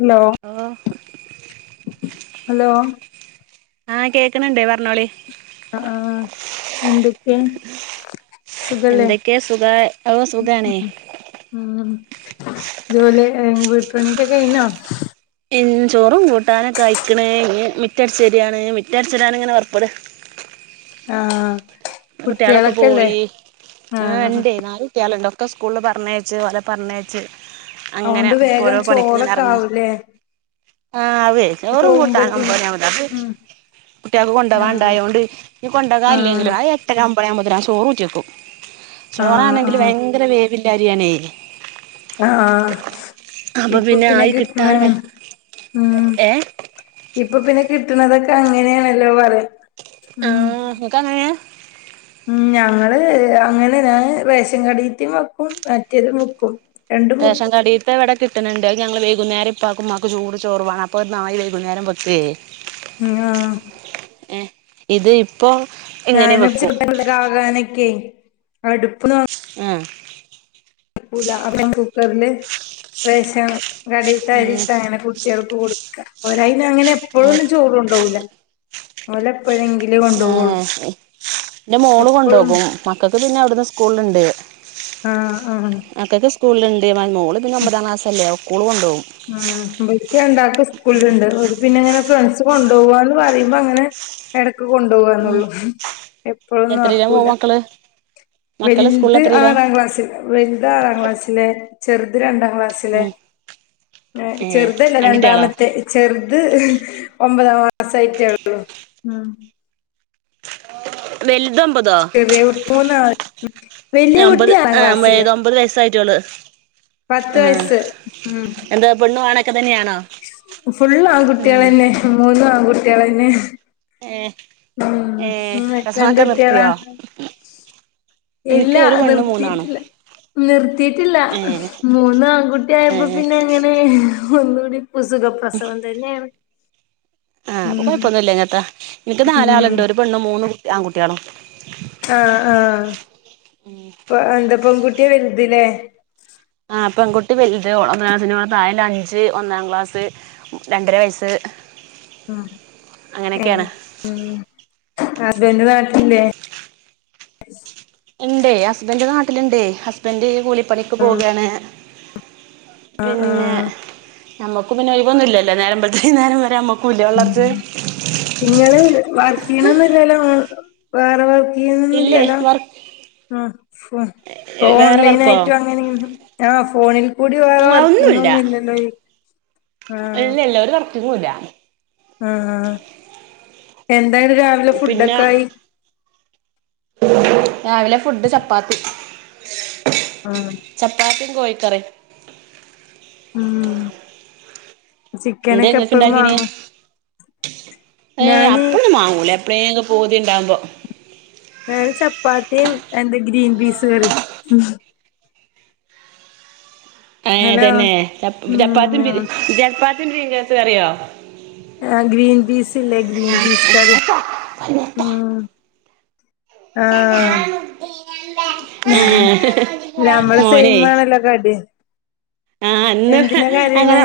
Hello ഓ hello ആഹ കേക്കണ് ഇണ്ട് പറഞ്ഞോളി ആ ആ എന്തൊക്കെ സുഖല്ലേ? എന്തൊക്കെയ സുഖ ഓ സുഖാണേ [unintelligible] ജോലി വീട്ടണിക്കോ കഴിഞ്ഞോ ഉം ചോറും കൂട്ടാനൊക്കെ ആ ഴി ക്ക്ണ് ഞ്ഞ് മിറ്റടിച്ചാര്യാണ്. മറ്റടിച്ചാരാങ്ങനെ പൊറപ്പട ആഹ കുട്ടിയാളൊക്കെ പോയി ആ ഇണ്ടേ നാല് കുട്ടിയാളണ്ട്. ഒക്കെ സ്കൂളിൽ പറഞ്ഞേച് ഒലെ പറഞ്ഞേച് അങ്ങനെ അതൊണ്ട് പൊ വേഗം ഓരോ പണിക് ഇങ്ങന ചോറൊക്കെ എറങ്ങ ആവൂലേ ആഹ് അവേ ചോറുംകൂട്ടാനും പോകുമ്പത്തിന് [unintelligible] ഉം കുട്ടിയാൾക്ക് ആ കൊണ്ടാവാൻ ഇണ്ടായൊണ്ട് ഞ്ഞ് കൊണ്ടകാൻ ആ ഇല്ലെങ്കിലും ആഹ് എട്ട് ആരാ മ്പയാ മുതല ചോർ ഊറ്റി വക്കും ആ ചോറാണെങ്കില് ഭയങ്കര വേവില്ല അരിയാണേ ആഹ ഇപ്പൊ പിന്നെ കിട്ട്ണെ ഏ ഇപ്പൊ പിന്നെ കിട്ടുണതൊക്കെ അങ്ങനെയാണല്ലോ പറയാ ആഹ ഉം ഇൻക്കങ്ങനേ ഉം ഞങ്ങള് അങ്ങനെ ഞാൻ റേഷൻ കടേത്തി വെക്കും മറ്റേതും വെക്കും രണ്ടും റേഷൻ വെക്കും കാടേത്തെ വെടെ കിട്ടണണ്ട് ഞങ്ങള് വൈകുന്നേരം ഇപ്പാകുംമാകും ചൂട് ചോർ വേണം അപ്പൊ ര് നായി വൈകുന്നേരം വെക്കേ ആഹ ഏ ഇത് ഇപ്പോ ഞാന് ചി [inaudible] ആകാനൊക്കെ അടുപ്പ് നോ ആഹ് ക്കൂലാ അപ്പം കുക്കറില് റേഷ ഉം കടയിൽത്തരിയിട്ട് അങ്ങനെ കുട്ട്യേൾക്ക് കൊടുക്ക ഒലെയ്ന അങ്ങനെ എപ്പോഴൊന്നും ചോർ കൊണ്ടോകൂല ഉ [unintelligible] ആ എന്റെ മോൾ എപ്പഴും കൊണ്ടോകും മക്കൾക്ക് പിന്നെ അവിടുന്ന് സ്കൂള്ണ്ട് ആഹ ആഹ അ [unintelligible] മോള് പിന്നെ ഒമ്പത ക്ലാസല്ലെ ഓക്കോളു കൊണ്ടോവും ആഹ ഇബൽക്ക് രണ്ടാൾകും സ്കൂളിൽണ്ട് ഓര് പിന്നെങ്ങനെ ഫ്രണ്ട്സ് കൊണ്ടു പോവാന്ന് പറയുമ്പോ അങ്ങനെ എട ക്ക് ഉം കൊണ്ടോവാന്നള്ളൂ എപ്പോളൊന്നും എത്രയിലാ മോ നടക്കൂല മക്കള് മക്കള് സ്കൂളിൽ വലുത് എത്രയിലാ ആറാം ക്ലാസ്സിൽ വലുത് ആറാം ക്ലാസ്സിലെ ചെറുത് രണ്ടാം ക്ലാസ്സിലെ ഉം ഏഹ് ചെറുതല്ല രണ്ട് കുട്ടികളോ രണ്ടാമത്തെ ചെറുത് ഒമ്പതാം മാസ ആയിട്ടേള്ളൂ വൽതും തോ ചെറിയ കുട്ടി മൂന്നാള് വലിയ ഏ കുട്ടി ഒമ്പത് ആറാം ക്ലാസ്സില് ഒമ്പത് വയസായി ട്ടൊള്ളൂ പത്ത് ആഹ വയസ്സ് എന്താ പെണ്ണു ആണെ ഫുള്ള് ആൺകുട്ട്യേൾ തന്നെ മൂന്നും ആൺകുട്ട്യേൾ എന്നെ ഏ ഉം ഏ ഇങ്ങക്ക് എന്ത് പ്രസവൊക്കെ കുട്ട്യേളാ നിർത്തിയോ ഇല്ല എനിക്ക് ഒരു പെണ്ണും മൂന്നാണും നിർത്തിയിട്ടില്ല നിർത്തിട്ടില്ല ഏ മൂന്ന് ആൺകുട്ടി ഏ ആയപ്പോ പിന്നെ അങ്ങനെ ഒന്നൂടി പസുഗ പ്രസവം തന്നെ ആഹ് അപ്പൊ കുഴപ്പൊന്നുമില്ല പിന്നെത്താ ഇൻക്ക് ഉം നാലാ ആളുണ്ട് ഒരു പെണ്ണും മൂന്ന് ആൺകുട്ട്യേളും ആഹ ആഹ പ എന്താ പെൺകുട്ടി വൽത്‌ല്ലേ ആഹ പെൺകുട്ടി വലുത് ഓൾ ഒന്ന് പിന്നെ ഓളെ താഴെ അഞ്ച് ഒന്നാം ക്ലാസ് രണ്ടര വയസ്സ് ആ ഏ അങ്ങനെയൊക്കെയാണ് ഉം ഹസ്ബന്റ് നാട്ടിലില്ലേ ഉണ്ടേ ഹസ്ബൻഡ് നാട്ടിൽ ഉണ്ടേ ഹസ്ബൻഡ് കൂലി പണിക്ക് പോകാണേ ആഹ ആഹ നമ്മുക്ക് പിന്നെ ഒയിവ് ഒന്നും ഇല്ല നേരം ബെൾത്ത് വെയ്ന്നരം വരെ ഇല്ലേ വളർച്ച നിങ്ങള് വർക്ക് ചെയ്യണന്നില്ലല്ലോ വേറെ ഇല്ലേ ന്നൊന്നുംല്ലല്ലോ വർക്ക് ആ [unintelligible] ഇപ്പൊ വേറെ ഓൺലൈന വർക്കോ ആയിട്ടും അങ്ങനെ ആ ഫോണിൽ കൂടി വേറെ വർക്കിങ് ഒന്നുല്ല ഒന്നുംല്ലല്ലോ ഇല്ല ഇല്ല ഒരു വർക്കിങ്ങും ഇല്ല എന്താന് രാവിലെ പിന്നെ ഫുഡൊക്കെ ആയി രാവിലെ ഫുഡ് ചപ്പാത്തി ചപ്പാത്തിയും കോഴിക്കറിയും ഉം എന്തെ ചിക്കനൊക്കെ ങ്ങക്ക് എപ്പഴും ണ്ടാകീനി വാങ്ങും ഏ ഞാന് അപ്പൊന്നും മാങ്ങൂല എപളേം പൂ തിണ്ടാവുമ്പോ ഞൻ ചപ്പാത്തിയും എന്താ ഗ്രീൻ പീസ് കറി ഏ ഹലോ തന്നെ ചപ്പ ഉം ചപ്പാത്തിും ചപ്പാത്തിും പീസ് ക റിയോ ആഹ ഗ്രീൻ പീസ് ഇല്ലേ ഗ്രീൻ പീസ് കറി ഉം ആഹ ഏ നമ്മള് സൈമാണല്ലോ കടി ആഹ് അന്ന് എന്തിനാ അങ്ങനെ കരയണേ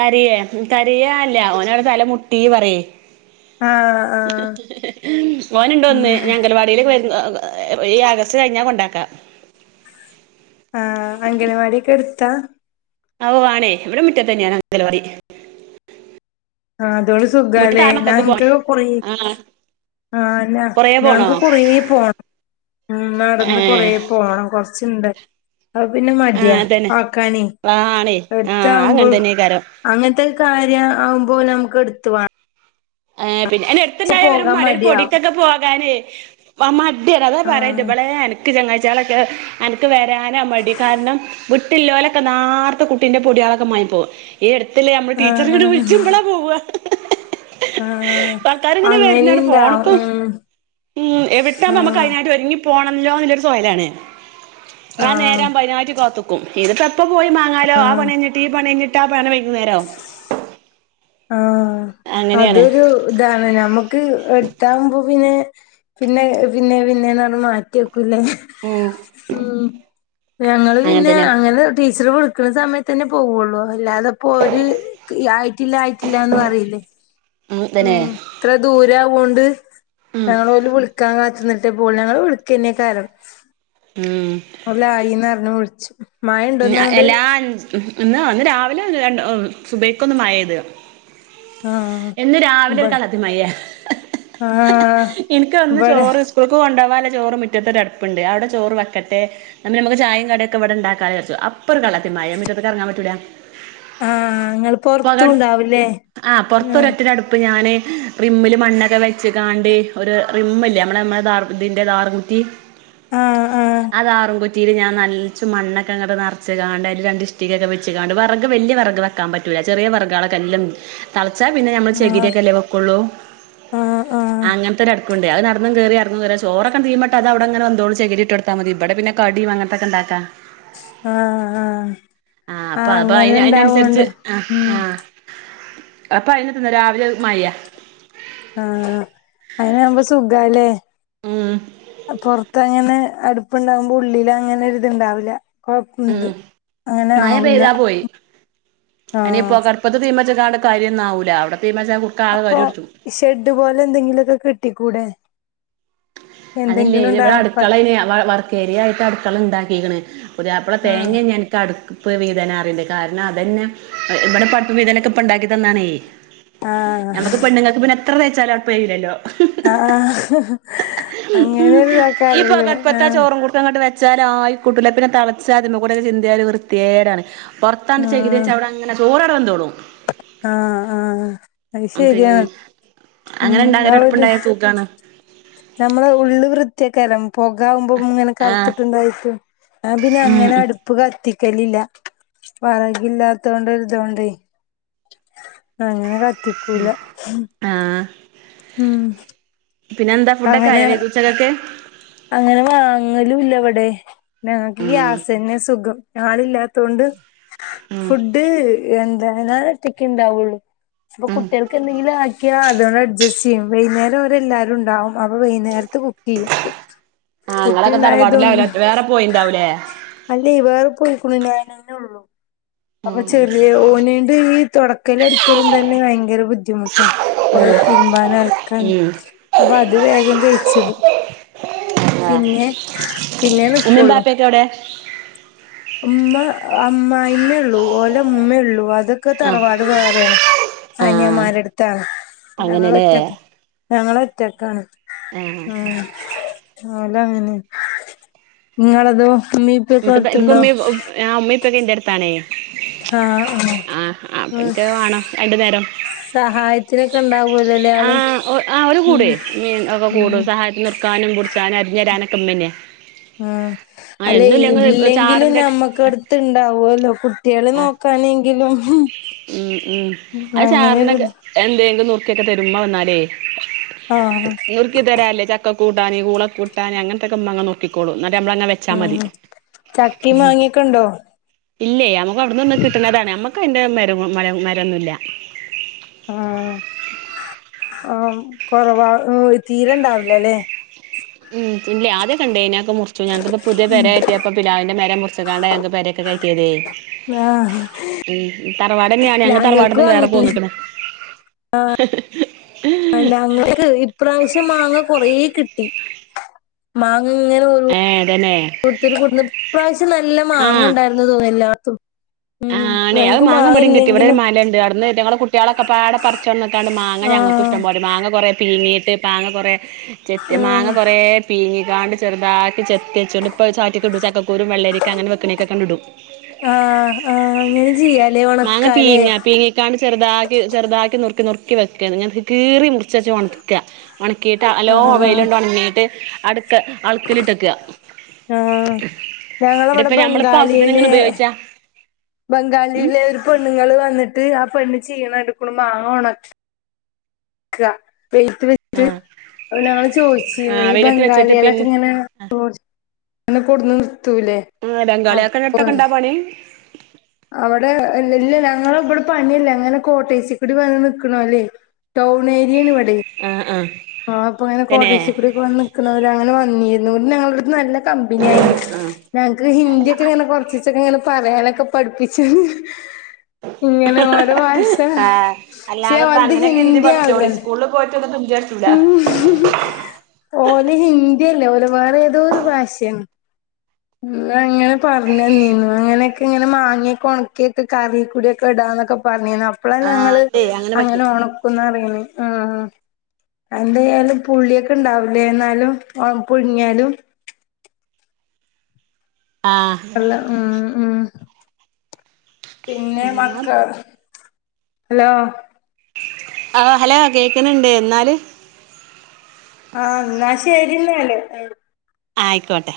കരിയേ കരിയല്ല ഓനോടെ തല മുട്ടീ പറ ആഹ് ആഹ് മോ നുണ്ടോന്ന് ഉം ഞൻങ്കലവാടിയിലേ വ ഈ ആഗസ്റ്റ് കഴിഞ്ഞാൽ കൊണ്ടാക്കാം ആഹ അംഗനവാടി ക്കെ എടുത്താ ഔ ആണേ ഇ വിടെ മുറ്റ തന്നെയാണ് അംഗൽവാടി ആഹ അതോടെ സുഖല്ലേ പോണേ ഞാക്ക്ൊക്കെ പോയി ആ ആഹന്നാ കൊറേ പോണോ ഞങ്ങക്ക് കുറേ പോണം ഉം ഏ നടന്ന് കൊറ പോണം കൊറച്ചുണ്ട് അ പിന്നെ ആ മടി അതന്നെ ആ ക്കാനേ ആ ആണേ ആ എടുത്ത അങ്ങനെ ആാവുമ്പോൾ തന്നെക്കാരം അങ്ങനത്തെ കാര്യം ആകുമ്പോലെ നമുക്ക് എടുത്തുാണ് ആ പിന്നെ ഐൻ എടത്തണ്ടായ ഒരു മടിയാവും മടിപൊടിക്കൊക്കെ പോകാന് മ ടി ആദ്യ പറണ്ട് ആഹ് ബളെ അ ചങ്ങഴച്ചാലൊക്കെ അ നിക്ക് വരാന മടി കാരണം വിട്ടില്ലോലൊക്കെ നാർത്തെ കുട്ടിന്റെ പൊടി െ മ പോ ഈ എടുത്തല്ലേ നമ്മള് ടീച്ചർ കട് വിളിച്ചുമ്പളാ പോവ ആഹ വരുന്നാണ് അങ്ങനെന്താ ഫോണ്ക്കും ഉം ഉം എ വിട്ടാുമ്പോ നമ്മുക്ക് ആഹ് കതിനായിട്ട് ഒരുങ്ങി പോണല്ലോ എന്നുള്ളൊരു സോലാണ് ആ ആഹ് നേരാമ്പതിനാറ്റകാത്തക്കും ഇതിപ്പോ എപ്പ പോയി മാങ്ങാലോ ആ ആഹ് പണിഴിഞ്ഞിട്ട് ഈ പണിഴിഞ്ഞിട്ട് കിട്ടാ പണ വൈകേരോ ആഹ അതൊരു ഇതാണ് നമ്മുക്ക് എടുത്താുമ്പോ പിന്നെ പിന്നെ പിന്നെ പിന്നെ ന്നറഞ് മാറ്റി വെക്കൂല്ലേ ഉം ഉം ഞങ്ങള് അങ്ങനെ പിന്നെ തന്നെയാണ് അങ്ങനെ ടീച്ചറ് കൊടു നക്കുന്ന സമയത്ത് തന്നെ പോവുള്ളൂ അല്ലാതെപ്പോൊ ഒരുര് ആയിട്ടില്ല ആയിട്ടില്ലന്ന് അറിയില്ലേ ഉം ഇത്ര ദൂരവൊണ്ട് ഉം ഞങ്ങള്ഓല് വിളിക്കാൻ ന്നട്ട് പോവുള്ളു ഞങ്ങൾ വിളക്കന്നെക്കാരം ഉം ഓലാ യിന്ന്റിഞ്ഞഞ് വിളിച്ചു മഴണ്ടോന്നങ്ങട് എല്ലാ ഇന്ന് അന്ന് രാവിലെ ര സുബൈ ക്കൊന്നും മഴ ഇത് ആഹ് ഇ ന്ന് രാവിലെ ഒരു ഇബടെ കാളദ്യ മയ ആഹ് എനിക്ക്ന്ന് ഇബടെ ചോറ് സ്കൂൾ കൊ ണ്ടാ വാള്ള ചോറ് മുറ്റത്ത ഒരു അടുപ്പുണ്ട് അവിടെോ വക്കട്ടെ നമ്മ നക്ക് ചായയും കടിക്കെ ഇവിടെ ഉണ്ടാക്കചാര്ച്ചും അ പം ഒരു കള്ളത്തിമയ മറ്റത്തെക്ക് ഇറങ്ങാൻപറ്റൂല ആഹ് ഇങ്ങള് പക പൊറത്തും ഉണ്ടാവുല്ലേ ആഹ പുൊറത്തൊര ആഹ് ഒറ്റയുടെ അടുപ്പ് ഞാന് റിമ്മില് മണ്ണൊക്കെ വെച്ച കാണ്ട് ഒരു റിമ്മല്ലേ നമ്മടെ നമ്മുടെ ഇതിന്റെദാർ കുറ്റി ആഹ് അതാ റുൻ കു റ്റീ ൽ ഞൻ നറ ച്ച മണ്ൊക്കെ അങ്ങട്ട നിറച്ച് കാാണ്ട് രണ്ട്ി്ടിക്കെ വെച്ച് കാണ്ട് വറക് വലിയ വറഗ വെക്കാൻ പറ്റുല ചെറിയ വർഗെ ച്ച പിന്നെ ഞമ്മൾ ചെകിരി ആഹ് ഒക്കെ അല്ലേ വെക്കുള്ളൂ ആഹ് ആഹ് ആഹ് അങ്ങ കൊണ്ട് അതു നടന്ന് കയറി അറങ്ങും കയറി ചോറൊക്കേ ആണ്ട് തീമട്ട് അത് അവിടെങ്ങെ വെന്തോളും ചകരിട്ട്ടുത്താ മതി ഇവിടെപിന്നെ കടി അങ്ങനത്തക്കെണ്ടാക്കാം ആ ആ ആഅപ്പൊ അപ്പൊ അയ്ന്നുസരിച്ച് ആ ഉം ആ അപ്പൊ അയിനതിന്ന് രാവിലെ മയ്യ. ആ അയിനാവുമ്പോ സുഖല്ലേ ഉം പൊറത്തങ്ങെനേ. അടുപ്പുണ്ടാവുമ്പോ ഉള്ളിലങ്ങനെ ഒരിതുണ്ടാവില്ല. കൊഴപ്പം ഇത് ഉം അങ്ങനെ മഴ ആവില്ല പെയ്താ പോയി അനി ആഹ് പൊകടുപ്പത്തെ തീമച് ങ്ങണ്ട് കര്യൊന്നാവൂല അവിടെ. തീമച്ചാ കുറുക്ക ആകെ അപ്പൊ കരി പിടിച്ചും ഷെഡ് പോലെ എന്തെങ്കിലുമൊക്കെ കെട്ടിക്കൂടെ? അതല്ലേ എന്തെങ്കിലും ത് വ്ടെ ടാർപ്പായി അടുക്കള ഏനി മ ശെരിയായിട്ട് അടുക്കളണ്ടാക്കിക്ക്ണ് പുതിയാപ്ല ആഹ് തേങ്ങേഞ്ഞി അനക് അടുക്ക് പ്പ് വീതന അറിണ്ട് കാരണം അതന്നെ ഇവിടെ പപ്പ് വീതനക്കെ ഇപ്പണ്ടാക്കി തന്നാണേ. ആഹ് ഞമ്മക്ക് പെണ്ണുങ്ങൾക്ക് പിന്നെ എത്ര തേച്ചാലും അഴപ്പല്ലല്ലോ. ആ ആ ഉം ഇ പൊകപ്പുത്ത ആഹ് ചോറും കുടു അങ്ങട്ട് വ ച്ചാല ആയിക്കൂട്ടുല്ല പിന്നെ തളച്ചാതിമ്മ കൂടെക്കെ ചിന്തിയാല് വൃത്തിയേടാണ്. പുറത്താണ്ട് ചകിരി വെചാ അവിടങ്ങനെ ചോറ അവടെ വെന്തോള്ളും. ആ ആ അ ശെരിയാ പിന്നെ അങ്ങനെ ഉംആ ഇണ്ടാകല് ഒരു അടുപ്പുണ്ടായ സുഖാണ് കരം പുക ആകുമ്പോ ഇങ്ങനെ ആഹ് കറുത്തിട്ടുണ്ടായിട്ടു ആ പിന്നെ ഉം അങ്ങനെ ഉം അടുപ്പ് കത്തി ക്കലില്ല വറകില്ലാത്തോണ്ടരിതോണ്ടേ. അങ്ങനെ കത്തിക്കൂല. ആഹ് ഉം പിന്നെ എന്താ ഫുഡൊക്കെ ആയൊ അങ്ങനെ വൈകു ഉച്ചക്കെക്ക്? അങ്ങനെ വാങ്ങലുല്ല ഇവടെ ഞങ്ങക്ക് ഉം ഗ്യാസന്നെ സുഖം. ആരുല്ലാത്തോണ്ട് ഉം ഫുഡ് എന്താണ് ഞാൻ ഒറ്റക്കെ ഇണ്ടാവുള്ളു. അപ്പൊ ഉം കുട്ടികൾക്ക് എന്തെങ്കിലും ആ ക്യാ അതുകണ്ട് അഡ്ജസ്റ്റ് ചെയ്യും വൈകുന്നേരം ഓരെല്ലാവാരും ഉണ്ടാവും അപ്പ വൈകുന്നേരത്ത് കുക്ക്യ്യും. ആഹ് ഇങ്ങളൊക്കെ കുട്ടിണ്ടായതോ തറവാട്ടിലാവൂലേ വേറെ പോയിണ്ടാവൂലേ അല്ലേ വേറെ പോ കുണിനായിനന്നെ ഉള്ളൂ. അപ്പൊ ഉം ചെറിയ ഓനേട് ഈ തുടക്കൽ അടിക്കലും തന്നെ ഭയങ്കര ബുദ്ധിമുട്ടാ. കുറ തിരുമ്പാന അലക്കാൻ അപ്പൊ അത് വേഗം കെഴിച്ച്ടും. പിന്നെ പിന്നെ ഉമ്മീം നിക്കോള്ളൂ. ബാപ്പയൊക്കെ എവിടെ ഉമ്മ അമ്മായിമ്മ ഉള്ളൂ ഓലെ ഉമ്മ ഉള്ളൂ വാ അതൊക്കെ ആഹ് തറവാട് വേറെയാണ് ആഹ് അനിയമാരുടുത്താണ് ഞങ്ങള അങ്ങനെല്ലേ ഒറ്റക്ക് ഞങ്ങള ഒറ്റക്കാണ് ആഹ് ഉം. ഓല അങ്ങനെ നിങ്ങളതോ? ഉമ്മീം ഉപ്പയൊക്കെ ഇനിക്ക് അടുത്തുണ്ടോ പേക്കുമ്മി ആ മ്മേ പ്പൊക്കെ എന്റെ അടുത്താണേ. ആഹ് ആഹ് ആ ഉം അപ്പിന്ക്ക് വേണം രണ്ടു നേരം. സഹായത്തിനൊക്കെ ഉണ്ടാവല്ലോല്ലേ ആ ആള് ആ ഓര് ഉം കൂടെ മീ ഒക്കെ ഉം കൂട സഹായത്തി നിർക്കാനും പുടിച്ചാനും അരിഞ്ഞേരാ ക്കെ മ്മന്നെ ആ അല്ലെ ഇല്ലെങ്കിലും ചാറിന്റെ നമ്മക്കടുത്ത് ഇണ്ടാവോല്ലോ കു ട്ടികൾ ആഹ് നോക്കാനെങ്കിലും. ഉം ഉം ആ അങ്ങനെയൊരു ചാറിനൊക്കെ എന്തെങ്കിലും നറുക്കിയൊക്കെ തരു മ്മ വന്നാലേ. ആഹ് നുറുക്കി തരാല്ലേ ചക്ക കൂട്ടാന് കൂള കൂട്ടാന് അങ്ങനത്തെക്കെ ഉമ്മ നുറുക്കിക്കോളും. ട്ട മ്മളന്നെ വെച്ചാ ഉം മതി. ചക്കിം മാങ്ങിയൊക്കെ ഉണ്ടോ? ഇല്ലേ നമുക്ക് അവിടുന്ന് ഒന്ന് കിട്ടണതാണ് അമ്മക്ക് അയിൻ്റെ മരവു മരമരൊന്നുല്ല ആ കൊറവാ തീരെണ്ടാവലല്ലേ? ഉം ഇല്ലേ ആദ്യൊക്കെണ്ടെന്നെ. മുറിച്ചു ഞങ്ങക്ക്‌പ്പോ പുത്യേ പേര കേറ്റിയപ്പോ പിലാവിന്റെ മരം മുർച്ച്ക്കാണ്ടാ ഞങ്ങക്ക് പേരെക്കെ കേറ്റിയതെ ആ തറവാടെന്നെയാണ് ഞങ്ങള് തറവാട്ന്ന് വേറെ പോന്ന്ക്ക്‌ണ് അന്ന ഞങ്ങനക്ക് ഇപ്രാവശ്യം മാങ്ങ കൊറേ കിട്ടി മാ ഇങ്ങനെ ഏഹ് അതന്നെ കൊടുത്തിരു കുടുന്ന ഈ പ്രാവിശ്യം നല്ല മാങ്ങ ആഹ് ഉണ്ടായിരുന്നു തോന്നില്ല. ഉം. ണ്ടേ അത് ഞങ്ങക്ക് മാങ്ങ ഇവടിം കിട്ടി ഇവടൊര് ഇല്ലെങ്കിലും മലണ്ട് അവട്ന്ന് ഇറ്റങ്ങൾ കുട്ട്യാളൊക്കെപാടെ പറച്ച് കൊണ്ടന്ന്ക്കാണ്ട് മാങ്ങ ഞങ്ങക്ക് ആഹ് ഇഷ്ടംപോലെ മാങ്ങ കൊറേ പീങ്ങി മാങ്ങ കുറെ ചെത്ത് മാങ്ങ ആഹ് കുറെ പീങ്ങിക്കാണ്ട് ചെറ്താക്കി ചെ ത്ത്യച്ചൊണ്ട് ഇപ്പത് ചാറ്റ്ക്ക്‌ടും ചക്കക്കുരും വെള്ളരിക്ക അങ്ങനെ വെക്ക്‌ണേക്കൊക്കേങ്ങ്ടും ഇങ്ങനെ ചെയ്യ മാങ്ങ പീങ്ങാ പീങ്ങിക്കാണ്ട് ചെറ്താക്കി ചെറ്താക്കി നുറ്ക്കി നുറ് ക്കി വെക്ക ഇങ്ങനെ കീറി മുറ്ച്ചേച്ച് ഒണക്ക ഒണക്കീട്ട് നല്ലോ ആഹ് വെയിലൊണ്ട് ഒണങ്ങീട്ട് അൾക്ക്‌ല്ട്ട്ക്കാ ആഹ് ഞങ്ങളവിടെ ഇടെപ്പ ഞമ്മള് ഇപ്പൊവ്സ്യത്തിന് ബംഗാളിയില് ഇങ്ങനെ ഉപയോയിച്ചാ ബംഗാളിലെ ഒരു പെണ്ണ്ങ്ങള് വന്നിട്ട് ആ പെണ്ണ് ചെയ്യണണ്ട്ക്ക്‌ണു മാങ്ങ ഒ ക്കാ വെയിലത്ത് വെച്ച് ആഹ് അത്പോലെ ഞങ്ങള് ചോയിച്ചിന്ന് ആഹ് ഈ വെയിലത്ത് വെച്ചിട്ട് പിൻ ബംഗാളികളൊക്കെങ്ങനെ ആ റോ അങ്ങനെ കൊട്ന്ന് നിർത്തൂലേ ആ അ ബംഗാളിയാക്കടുത്തൊക്കെ പോലെ ഇണ്ടാ പണി അവടെ ഇല്ല ഞങ്ങളെബടെ പണില്ലേ അങ്ങനെ കോട്ടേയ്സി കൂടി വന്ന് നിക്ക്ണോല്ലേ ടൗൺ ഏര്യാണ് ഇവ ടെ ആഹ് ആഹ് ആ അപ്പങ്ങനെ തന്നെ കോട്ടേയ്സി കൂടിയൊക്കെ വന്ന് നിക്ക്‌ണോല് അങ്ങനെ വന്നീന്നു ഞങ്ങളട്ത്ത് നല്ല കമ്പനിയ്നു ആഹ് ഞങ്ങക്ക് ഹിന്ദിയൊക്കെങ്ങനെ കൊറച്ചീച്ചേ പറേനൊ പഠിപ്പിച്ച് ഇങ്ങനെ ഓരോ ഭാഷ ആഹ് പക്ഷെ അല്ലാതെപ്പ ഓലത് അങ്ങനെയൊക്കെ ഹിന്ദി പഠിച്ചോളി ആവില്ലല്ലോ സ്കൂള്ല് പോയിട്ട് ഉം [unintelligible] ഓല് ഹിന്ദില്ലോലെ വേറെ ഏതോര് ഭാഷയാണ് ഉമ്മ അങ്ങനെ പറഞ്ഞേന്നീന്നു അങ്ങനെയൊക്കെങ്ങനെ മാങ്ങയൊക്കെ ഒണക്കീട്ട് കറികൂടൊക്കെടാ ന്നോക്കെ പറഞ്ഞീന്നു അപ്പളാ ആഹ് ഞങ്ങള് ഇണ്ടേ അങ്ങനെ പറ്റും ഓണക്കുന്നറീണ് ഉം എന്തായാലും പുള്ളിയൊക്കെണ്ടാവുലേ എന്നാലും ഒണ് പുഴ്ങ്ങിയാലും ആ അല്ല ഉം ഉം പിന്നെ മക്കള് ഹലോ ആ ഹലോ കേക്ക്‌ന്ന്ണ്ട് എന്നാല് ആ ന്നാ ശെരിന്നാല് ആയിക്കോട്ടെ